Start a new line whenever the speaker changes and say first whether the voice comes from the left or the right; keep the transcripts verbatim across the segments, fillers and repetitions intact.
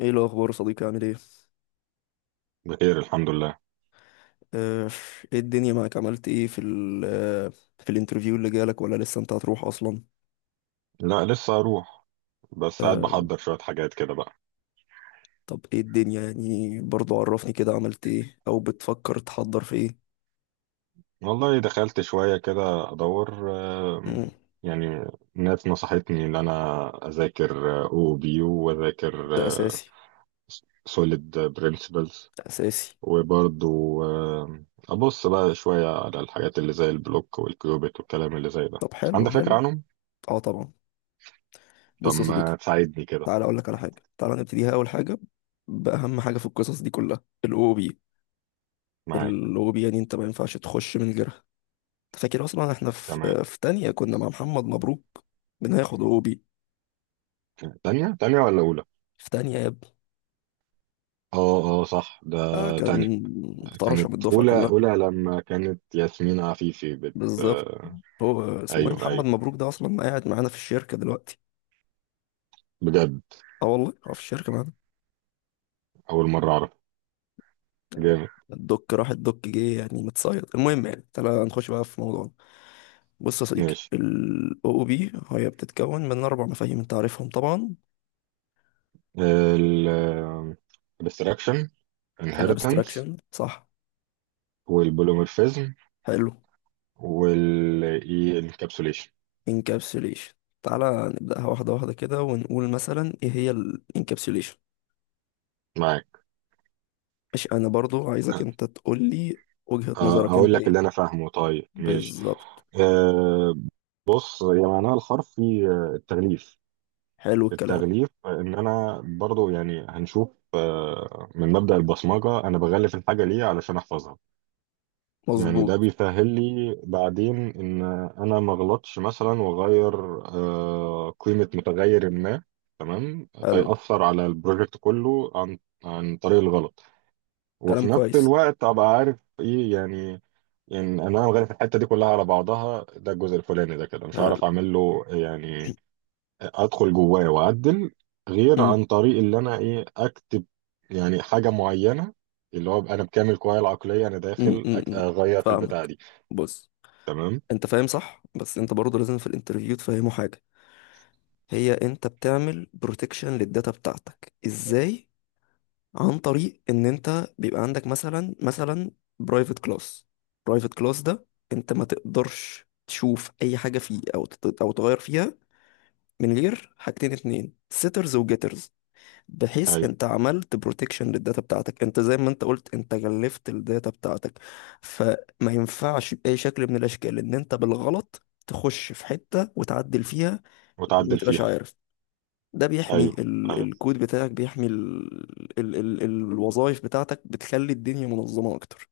left: ايه الاخبار يا صديقي؟ عامل ايه؟
right: بخير الحمد لله.
left: آه، ايه الدنيا معاك؟ عملت ايه في ال آه، في الانترفيو اللي جالك، ولا لسه انت هتروح اصلا؟
right: لا لسه اروح، بس قاعد
left: آه،
right: بحضر شوية حاجات كده بقى.
left: طب ايه الدنيا يعني؟ برضو عرفني كده، عملت ايه او بتفكر تحضر في ايه؟
right: والله دخلت شوية كده ادور. آم،
left: مم،
right: يعني ناس نصحتني ان انا اذاكر او بي يو واذاكر
left: ده اساسي.
right: سوليد برينسيبلز
left: ده اساسي.
right: وبرضو آم، ابص بقى شوية على الحاجات اللي زي البلوك والكيوبيت والكلام اللي زي ده.
left: طب حلو
right: عندك فكرة
left: حلو.
right: عنهم؟
left: اه طبعا.
right: طب
left: بص يا صديقي،
right: ما تساعدني كده.
left: تعالى اقول لك على حاجه، تعالى نبتديها. اول حاجه، باهم حاجه في القصص دي كلها الاو بي.
right: معاك.
left: الاو بي يعني انت ما ينفعش تخش من غيرها. أنت فاكر اصلا احنا في
right: تمام.
left: آه، في تانية كنا مع محمد مبروك؟ بناخد أو بي
right: تانية تانية ولا اولى؟
left: في تانية يا ابني.
right: اه اه صح ده.
left: اه كان
right: تانية.
left: طرشة
right: كانت
left: من الدفعة
right: أولى
left: كلها.
right: أولى لما كانت ياسمين عفيفي بت
left: بالظبط.
right: آه،
left: هو اسمه ايه؟
right: أيوه
left: محمد
right: أيوه.
left: مبروك ده اصلا قاعد معانا في الشركة دلوقتي؟
right: بجد.
left: اه والله هو في الشركة معانا.
right: أول مرة أعرف. جامد.
left: الدك راح الدك جه يعني، متصيد. المهم، يعني تعالى نخش بقى في موضوعنا. بص يا صديقي،
right: ماشي.
left: ال أو أو بي هي بتتكون من أربع مفاهيم أنت عارفهم طبعا.
right: ال abstraction،
left: ال
right: inheritance،
left: Abstraction، صح.
right: والبوليمورفيزم،
left: حلو.
right: وال encapsulation.
left: Encapsulation. تعالى نبدأها واحدة واحدة كده ونقول مثلا إيه هي ال Encapsulation.
right: معاك.
left: مش أنا برضو عايزك أنت تقول لي وجهة
right: آه،
left: نظرك
right: أقول
left: أنت
right: لك
left: إيه؟
right: اللي أنا فاهمه طيب ماشي.
left: بالظبط.
right: أه بص، هي معناها الحرفي آه، التغليف.
left: حلو الكلام.
right: التغليف. آه، إن أنا برضو يعني هنشوف آه، من مبدأ البصمجة أنا بغلف الحاجة ليه علشان أحفظها. يعني
left: مظبوط.
right: ده بيسهل لي بعدين ان انا ما اغلطش مثلا واغير آه، قيمة متغير ما. تمام،
left: حلو.
right: فيأثر على البروجكت كله عن عن طريق الغلط. وفي
left: كلام
right: نفس
left: كويس.
right: الوقت ابقى عارف ايه يعني، يعني انا غالب الحته دي كلها على بعضها. ده الجزء الفلاني ده كده مش
left: حلو.
right: هعرف اعمل له يعني ادخل جواه واعدل غير
left: م-
right: عن طريق اللي انا ايه اكتب يعني حاجه معينه، اللي هو أبقى انا بكامل قواي العقليه انا
left: م-
right: داخل
left: م-
right: أك-
left: م.
right: اغير في البتاعه
left: فاهمك.
right: دي.
left: بص،
right: تمام.
left: انت فاهم صح، بس انت برضه لازم في الانترفيو تفهمه حاجة. هي انت بتعمل بروتكشن للداتا بتاعتك ازاي؟ عن طريق ان انت بيبقى عندك مثلا مثلا برايفت كلاس. برايفت كلاس ده انت ما تقدرش تشوف اي حاجة فيه او تت- او تغير فيها من غير حاجتين اتنين، سيترز وجيترز. بحيث
right: ايوه.
left: انت عملت بروتكشن للداتا بتاعتك، انت زي ما انت قلت انت جلفت الداتا بتاعتك. فما ينفعش بأي شكل من الاشكال ان انت بالغلط تخش في حتة وتعدل فيها وما
right: وتعدل
left: تبقاش
right: فيها.
left: عارف. ده بيحمي
right: ايوه
left: ال
right: ايوه.
left: الكود بتاعك، بيحمي ال ال ال الوظائف بتاعتك، بتخلي الدنيا منظمة اكتر.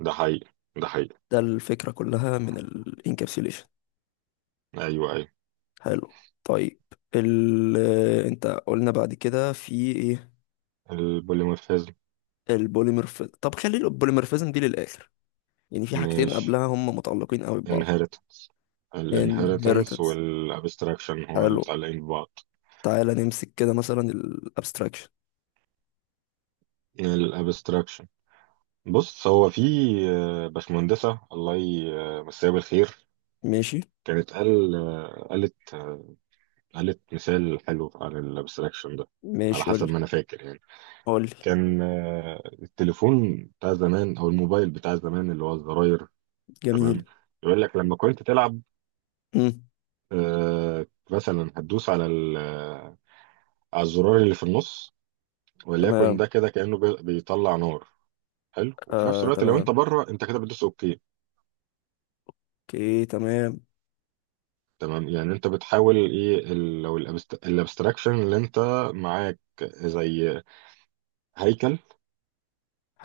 right: ده حقيقي ده حقيقي.
left: ده الفكرة كلها من الانكابسيليشن.
right: ايوه ايوه.
left: حلو. طيب، ال انت قلنا بعد كده في ايه؟
right: البوليمورفيزم.
left: البوليمورف طب خلي البوليمورفيزم دي للآخر، يعني في حاجتين
right: مش
left: قبلها هم متعلقين قوي ببعض.
right: inheritance. الانهيرتنس
left: inheritance،
right: والابستراكشن هو اللي
left: حلو.
right: متعلقين ببعض.
left: تعالى نمسك كده مثلا ال abstraction.
right: الابستراكشن. بص هو في آه، باشمهندسة الله يمسيها بالخير،
left: ماشي
right: كانت قال آه، قالت آه، قالت مثال حلو عن الابستراكشن ده. على
left: ماشي.
right: حسب
left: قولي
right: ما انا فاكر يعني.
left: قولي.
right: كان آه، التليفون بتاع زمان او الموبايل بتاع زمان اللي هو الزراير.
left: جميل.
right: تمام. يقول لك لما كنت تلعب
left: مم.
right: آه، مثلا هتدوس على ال- آه، على الزرار اللي في النص، وليكن
left: تمام.
right: ده كده كأنه بي- بيطلع نار. حلو. وفي نفس
left: آه
right: الوقت لو انت
left: تمام.
right: بره انت كده بتدوس اوكي.
left: اوكي تمام.
right: تمام. يعني انت بتحاول ايه ال- لو الابستراكشن اللي انت معاك زي هيكل.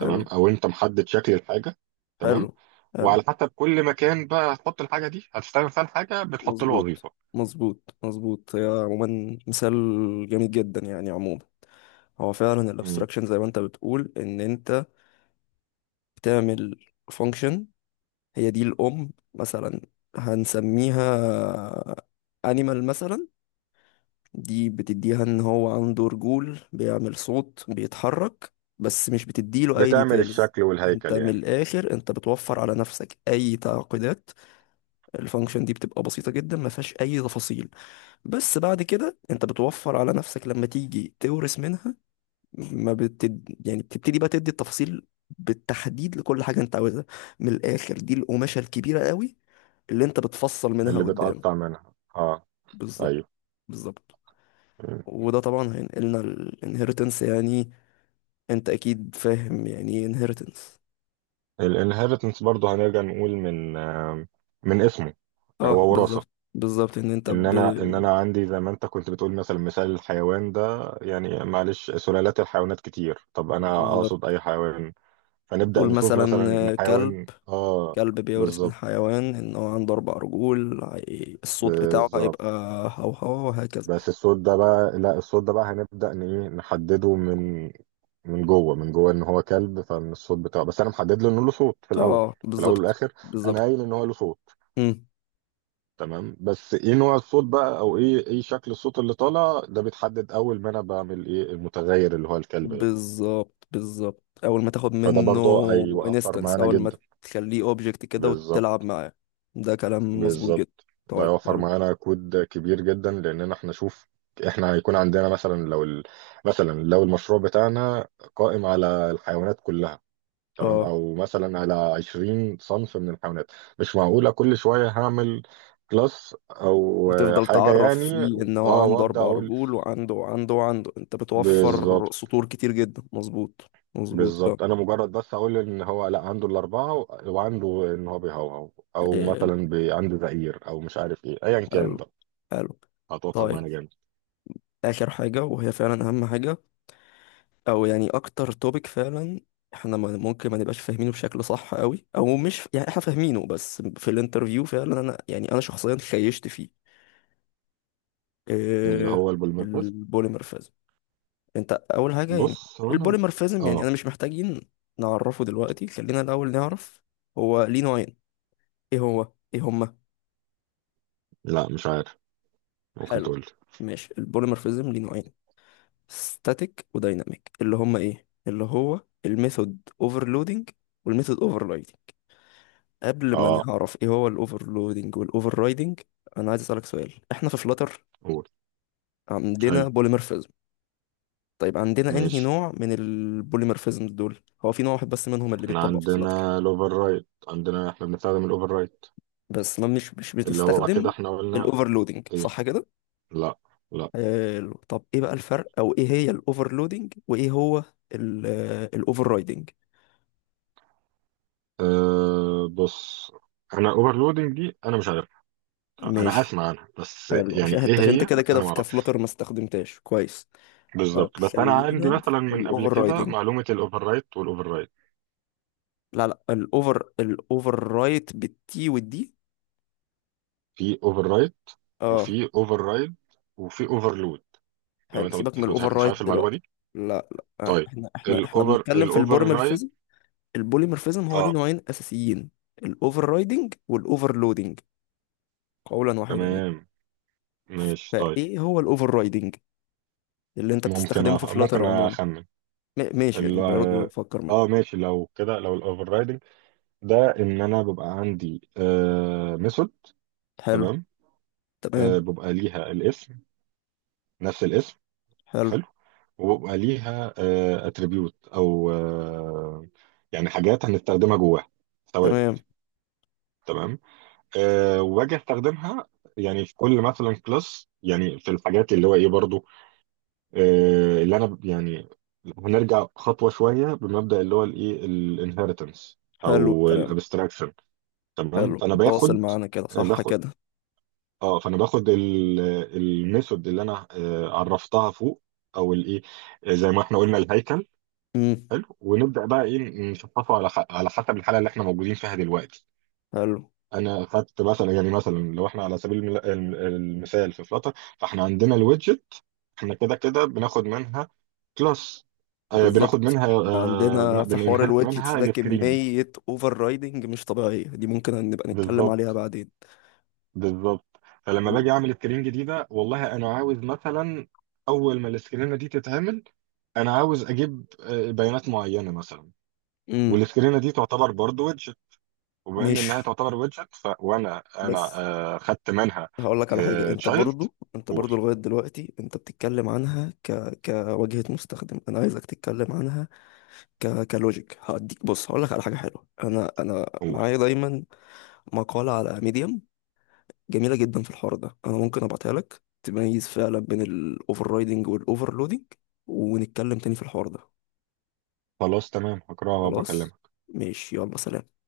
right: تمام. او انت محدد شكل الحاجه.
left: حلو
right: تمام.
left: حلو.
right: وعلى حسب كل مكان بقى هتحط الحاجه دي هتستعمل فيها الحاجه بتحط له
left: مظبوط
right: وظيفه.
left: مظبوط مظبوط. هي عموما مثال جميل جدا، يعني عموما هو فعلا
right: مم.
left: الابستراكشن زي ما انت بتقول ان انت بتعمل فانكشن، هي دي الام مثلا، هنسميها انيمال مثلا. دي بتديها ان هو عنده رجول، بيعمل صوت، بيتحرك، بس مش بتديله اي
right: بتعمل
left: ديتيلز.
right: الشكل
left: انت
right: والهيكل
left: من
right: يعني.
left: الاخر انت بتوفر على نفسك اي تعقيدات. الفانكشن دي بتبقى بسيطة جدا، ما فيهاش اي تفاصيل. بس بعد كده انت بتوفر على نفسك لما تيجي تورث منها. ما بتد... يعني بتبتدي بقى تدي التفاصيل بالتحديد لكل حاجة انت عاوزها. من الاخر، دي القماشة الكبيرة قوي اللي انت بتفصل منها
right: اللي
left: قدام.
right: بتقطع منها اه.
left: بالظبط.
right: ايوه.
left: بالظبط. وده طبعا هينقلنا الانهيرتنس، يعني انت اكيد فاهم يعني ايه انهيرتنس.
right: الانهيرتنس برضه هنرجع نقول من آه، من اسمه.
left: اه
right: هو وراثه.
left: بالظبط بالظبط، ان انت
right: ان
left: ب...
right: انا ان انا عندي زي ما انت كنت بتقول مثلا مثال الحيوان ده. يعني معلش سلالات الحيوانات كتير، طب انا اقصد
left: بالظبط.
right: اي حيوان. فنبدا
left: تقول
right: نشوف مثلا
left: مثلا
right: إن
left: آه، كلب.
right: حيوان اه.
left: كلب بيورث من
right: بالظبط
left: حيوان، ان هو عنده اربع رجول، هي- الصوت بتاعه
right: بالظبط.
left: هيبقى هوهو، وهكذا.
right: بس الصوت ده بقى لا، الصوت ده بقى هنبدا ن- إيه، نحدده من من جوه من جوه ان هو كلب، فمن الصوت بتاعه. بس انا محدد له انه له صوت في الاول.
left: اه
right: في الاول
left: بالظبط
right: والاخر انا
left: بالظبط.
right: قايل ان هو له صوت.
left: مم.
right: تمام. بس ايه نوع الصوت بقى او ايه ايه شكل الصوت اللي طالع ده بيتحدد اول ما انا بعمل ايه المتغير اللي هو الكلب ده.
left: بالظبط بالظبط. اول ما تاخد
right: فده
left: منه
right: برضه هيوفر
left: انستنس،
right: معانا
left: اول ما
right: جدا.
left: تخليه اوبجكت كده وتلعب
right: بالظبط
left: معاه. ده كلام مظبوط جدا.
right: بالظبط. ده
left: طيب
right: هيوفر
left: حلو.
right: معانا كود كبير جدا لاننا احنا شوف احنا هيكون عندنا مثلا لو ال... مثلا لو المشروع بتاعنا قائم على الحيوانات كلها، تمام،
left: اه،
right: او مثلا على عشرين صنف من الحيوانات. مش معقولة كل شوية هعمل كلاس او آه،
left: وتفضل
right: حاجة
left: تعرف
right: يعني.
left: فيه ان هو
right: اه
left: عنده
right: وابدا
left: اربع
right: اقول.
left: رجول وعنده وعنده وعنده. انت بتوفر
right: بالظبط
left: سطور كتير جدا. مظبوط مظبوط. اه.
right: بالظبط. انا مجرد بس اقول ان هو لا عنده الاربعه و- وعنده ان هو بيهوهو، او
left: حلو
right: مثلا بي- عنده زئير او مش عارف ايه ايا كان
left: حلو
right: بقى.
left: حلو.
right: هتوفر
left: طيب،
right: معانا جامد.
left: اخر حاجه وهي فعلا اهم حاجه، او يعني اكتر توبيك فعلا احنا ما- ممكن ما نبقاش فاهمينه بشكل صح قوي، او مش يعني احنا فاهمينه، بس في الانترفيو فعلا انا، يعني انا شخصيا خيشت فيه.
right: اللي
left: إيه؟
right: هو البولمرفاس.
left: البوليمورفيزم. انت اول حاجه يعني
right: بص هو انا.
left: البوليمورفيزم، يعني انا
right: اه.
left: مش محتاجين نعرفه دلوقتي. خلينا الاول نعرف هو ليه نوعين. ايه هو ايه هما؟
right: لا مش عارف، ممكن
left: حلو.
right: تقول لي.
left: ماشي، البوليمورفيزم ليه نوعين، ستاتيك ودايناميك، اللي هما ايه؟ اللي هو الميثود اوفرلودنج والميثود اوفررايدنج. قبل ما
right: اه.
left: نعرف ايه هو الاوفرلودنج والاوفررايدنج، انا عايز اسالك سؤال. احنا في فلاتر
right: قول.
left: عندنا
right: ايوه.
left: بوليمورفيزم؟ طيب، عندنا انهي
right: ماشي.
left: نوع من البوليمورفيزم دول؟ هو في نوع واحد بس منهم اللي
right: احنا
left: بيتطبق في فلاتر.
right: عندنا الاوفر رايت. عندنا احنا بنستخدم الاوفر رايت.
left: بس ما مش مش
right: اللي هو كده
left: بتستخدم
right: احنا قلنا.
left: الاوفرلودنج،
right: ايه.
left: صح كده؟
right: لا. لا.
left: حلو، طب ايه بقى الفرق؟ او ايه هي الاوفرلودنج وايه هو الاوفر رايدنج؟
right: أه بص، انا اوفرلودنج دي انا مش عارف، انا
left: ماشي،
right: اسمع عنها بس
left: حلو،
right: يعني
left: عشان
right: ايه
left: حتى عشان
right: هي.
left: انت كده كده
right: انا ما
left: في
right: اعرفش
left: كفلتر ما استخدمتهاش كويس. طب
right: بالظبط، بس انا عندي
left: خلينا
right: مثلا
left: في
right: من قبل
left: الاوفر
right: كده
left: رايدنج.
right: معلومه الاوفر رايت والاوفر رايت.
left: لا لا، الاوفر الاوفر رايت بالتي والدي.
right: في اوفر رايت
left: اه.
right: وفي اوفر رايد وفي اوفرلود. لو
left: حلو،
right: انت
left: سيبك من
right: انت مش
left: الاوفر
right: مش
left: رايت
right: عارف المعلومه
left: دلوقتي.
right: دي.
left: لا لا، آه،
right: طيب.
left: احنا احنا احنا
right: الاوفر
left: بنتكلم في
right: الاوفر رايد.
left: البوليمورفيزم. البوليمورفيزم هو ليه
right: اه.
left: نوعين اساسيين، الاوفر رايدنج والاوفر لودنج، قولا واحدا يعني.
right: تمام ماشي طيب.
left: فايه هو الاوفر رايدنج اللي انت
right: ممكن
left: بتستخدمه
right: أ...
left: في فلاتر
right: ممكن
left: عموما؟
right: اخمن.
left: م- ماشي،
right: ال...
left: يعني برضه فكر معايا.
right: اه ماشي لو كده، لو الاوفر رايدنج ده ان انا ببقى عندي آه ميثود.
left: حلو.
right: تمام.
left: تمام.
right: آه ببقى ليها الاسم، نفس الاسم.
left: حلو
right: حلو. وبيبقى ليها اتريبيوت او آه، يعني حاجات هنستخدمها جواها، ثوابت.
left: تمام.
right: تمام. آه، وباجي استخدمها يعني في كل مثلا كلاس يعني في الحاجات اللي هو ايه برضو آه، اللي انا ب- يعني هنرجع خطوه شويه بمبدا اللي هو الايه الانهيرتنس
left: حلو
right: او
left: الكلام.
right: الابستراكشن. تمام.
left: حلو،
right: فانا
left: انت واصل
right: باخد
left: معانا كده، صح
right: باخد
left: كده؟
right: اه. فانا باخد الميثود اللي انا آه، عرفتها فوق او الايه زي ما احنا قلنا الهيكل.
left: امم.
right: حلو. ونبدا بقى ايه نشطفه على ح- على حسب الحاله اللي احنا موجودين فيها دلوقتي.
left: حلو.
right: انا خدت مثلا، يعني مثلا لو احنا على سبيل المل- الم- المثال في فلاتر. فاحنا عندنا الويدجت. احنا كده كده بناخد منها كلاس. آه بناخد
left: بالظبط،
right: منها
left: احنا
right: آه
left: عندنا
right: بن-
left: في حوار
right: بننهرت
left: الويدجتس
right: منها
left: ده
right: السكرين.
left: كمية اوفر رايدنج مش طبيعية، دي ممكن نبقى نتكلم عليها
right: بالظبط
left: بعدين.
right: بالظبط. فلما باجي اعمل سكرين جديده، والله انا عاوز مثلا اول ما السكرينه دي تتعمل انا عاوز اجيب آه، بيانات معينه مثلا.
left: امم.
right: والسكرينه دي تعتبر برضه، وبما ان
left: ماشي.
right: انها تعتبر ويدجت فانا انا
left: بس
right: آه خدت منها
left: هقول لك على حاجة،
right: آه
left: انت
right: تشايلد.
left: برضو، انت
right: قول.
left: برضو لغاية دلوقتي انت بتتكلم عنها ك... كواجهة مستخدم، انا عايزك تتكلم عنها ك... كلوجيك هديك. بص هقول لك على حاجة حلوة، انا انا
right: قول.
left: معايا دايما مقالة على ميديم جميلة جدا في الحوار ده، انا ممكن ابعتها لك، تميز فعلا بين الاوفر رايدنج والاوفرلودنج، ونتكلم تاني في الحوار ده.
right: خلاص تمام هقراها
left: خلاص.
right: وبكلمك.
left: ماشي، يلا سلام.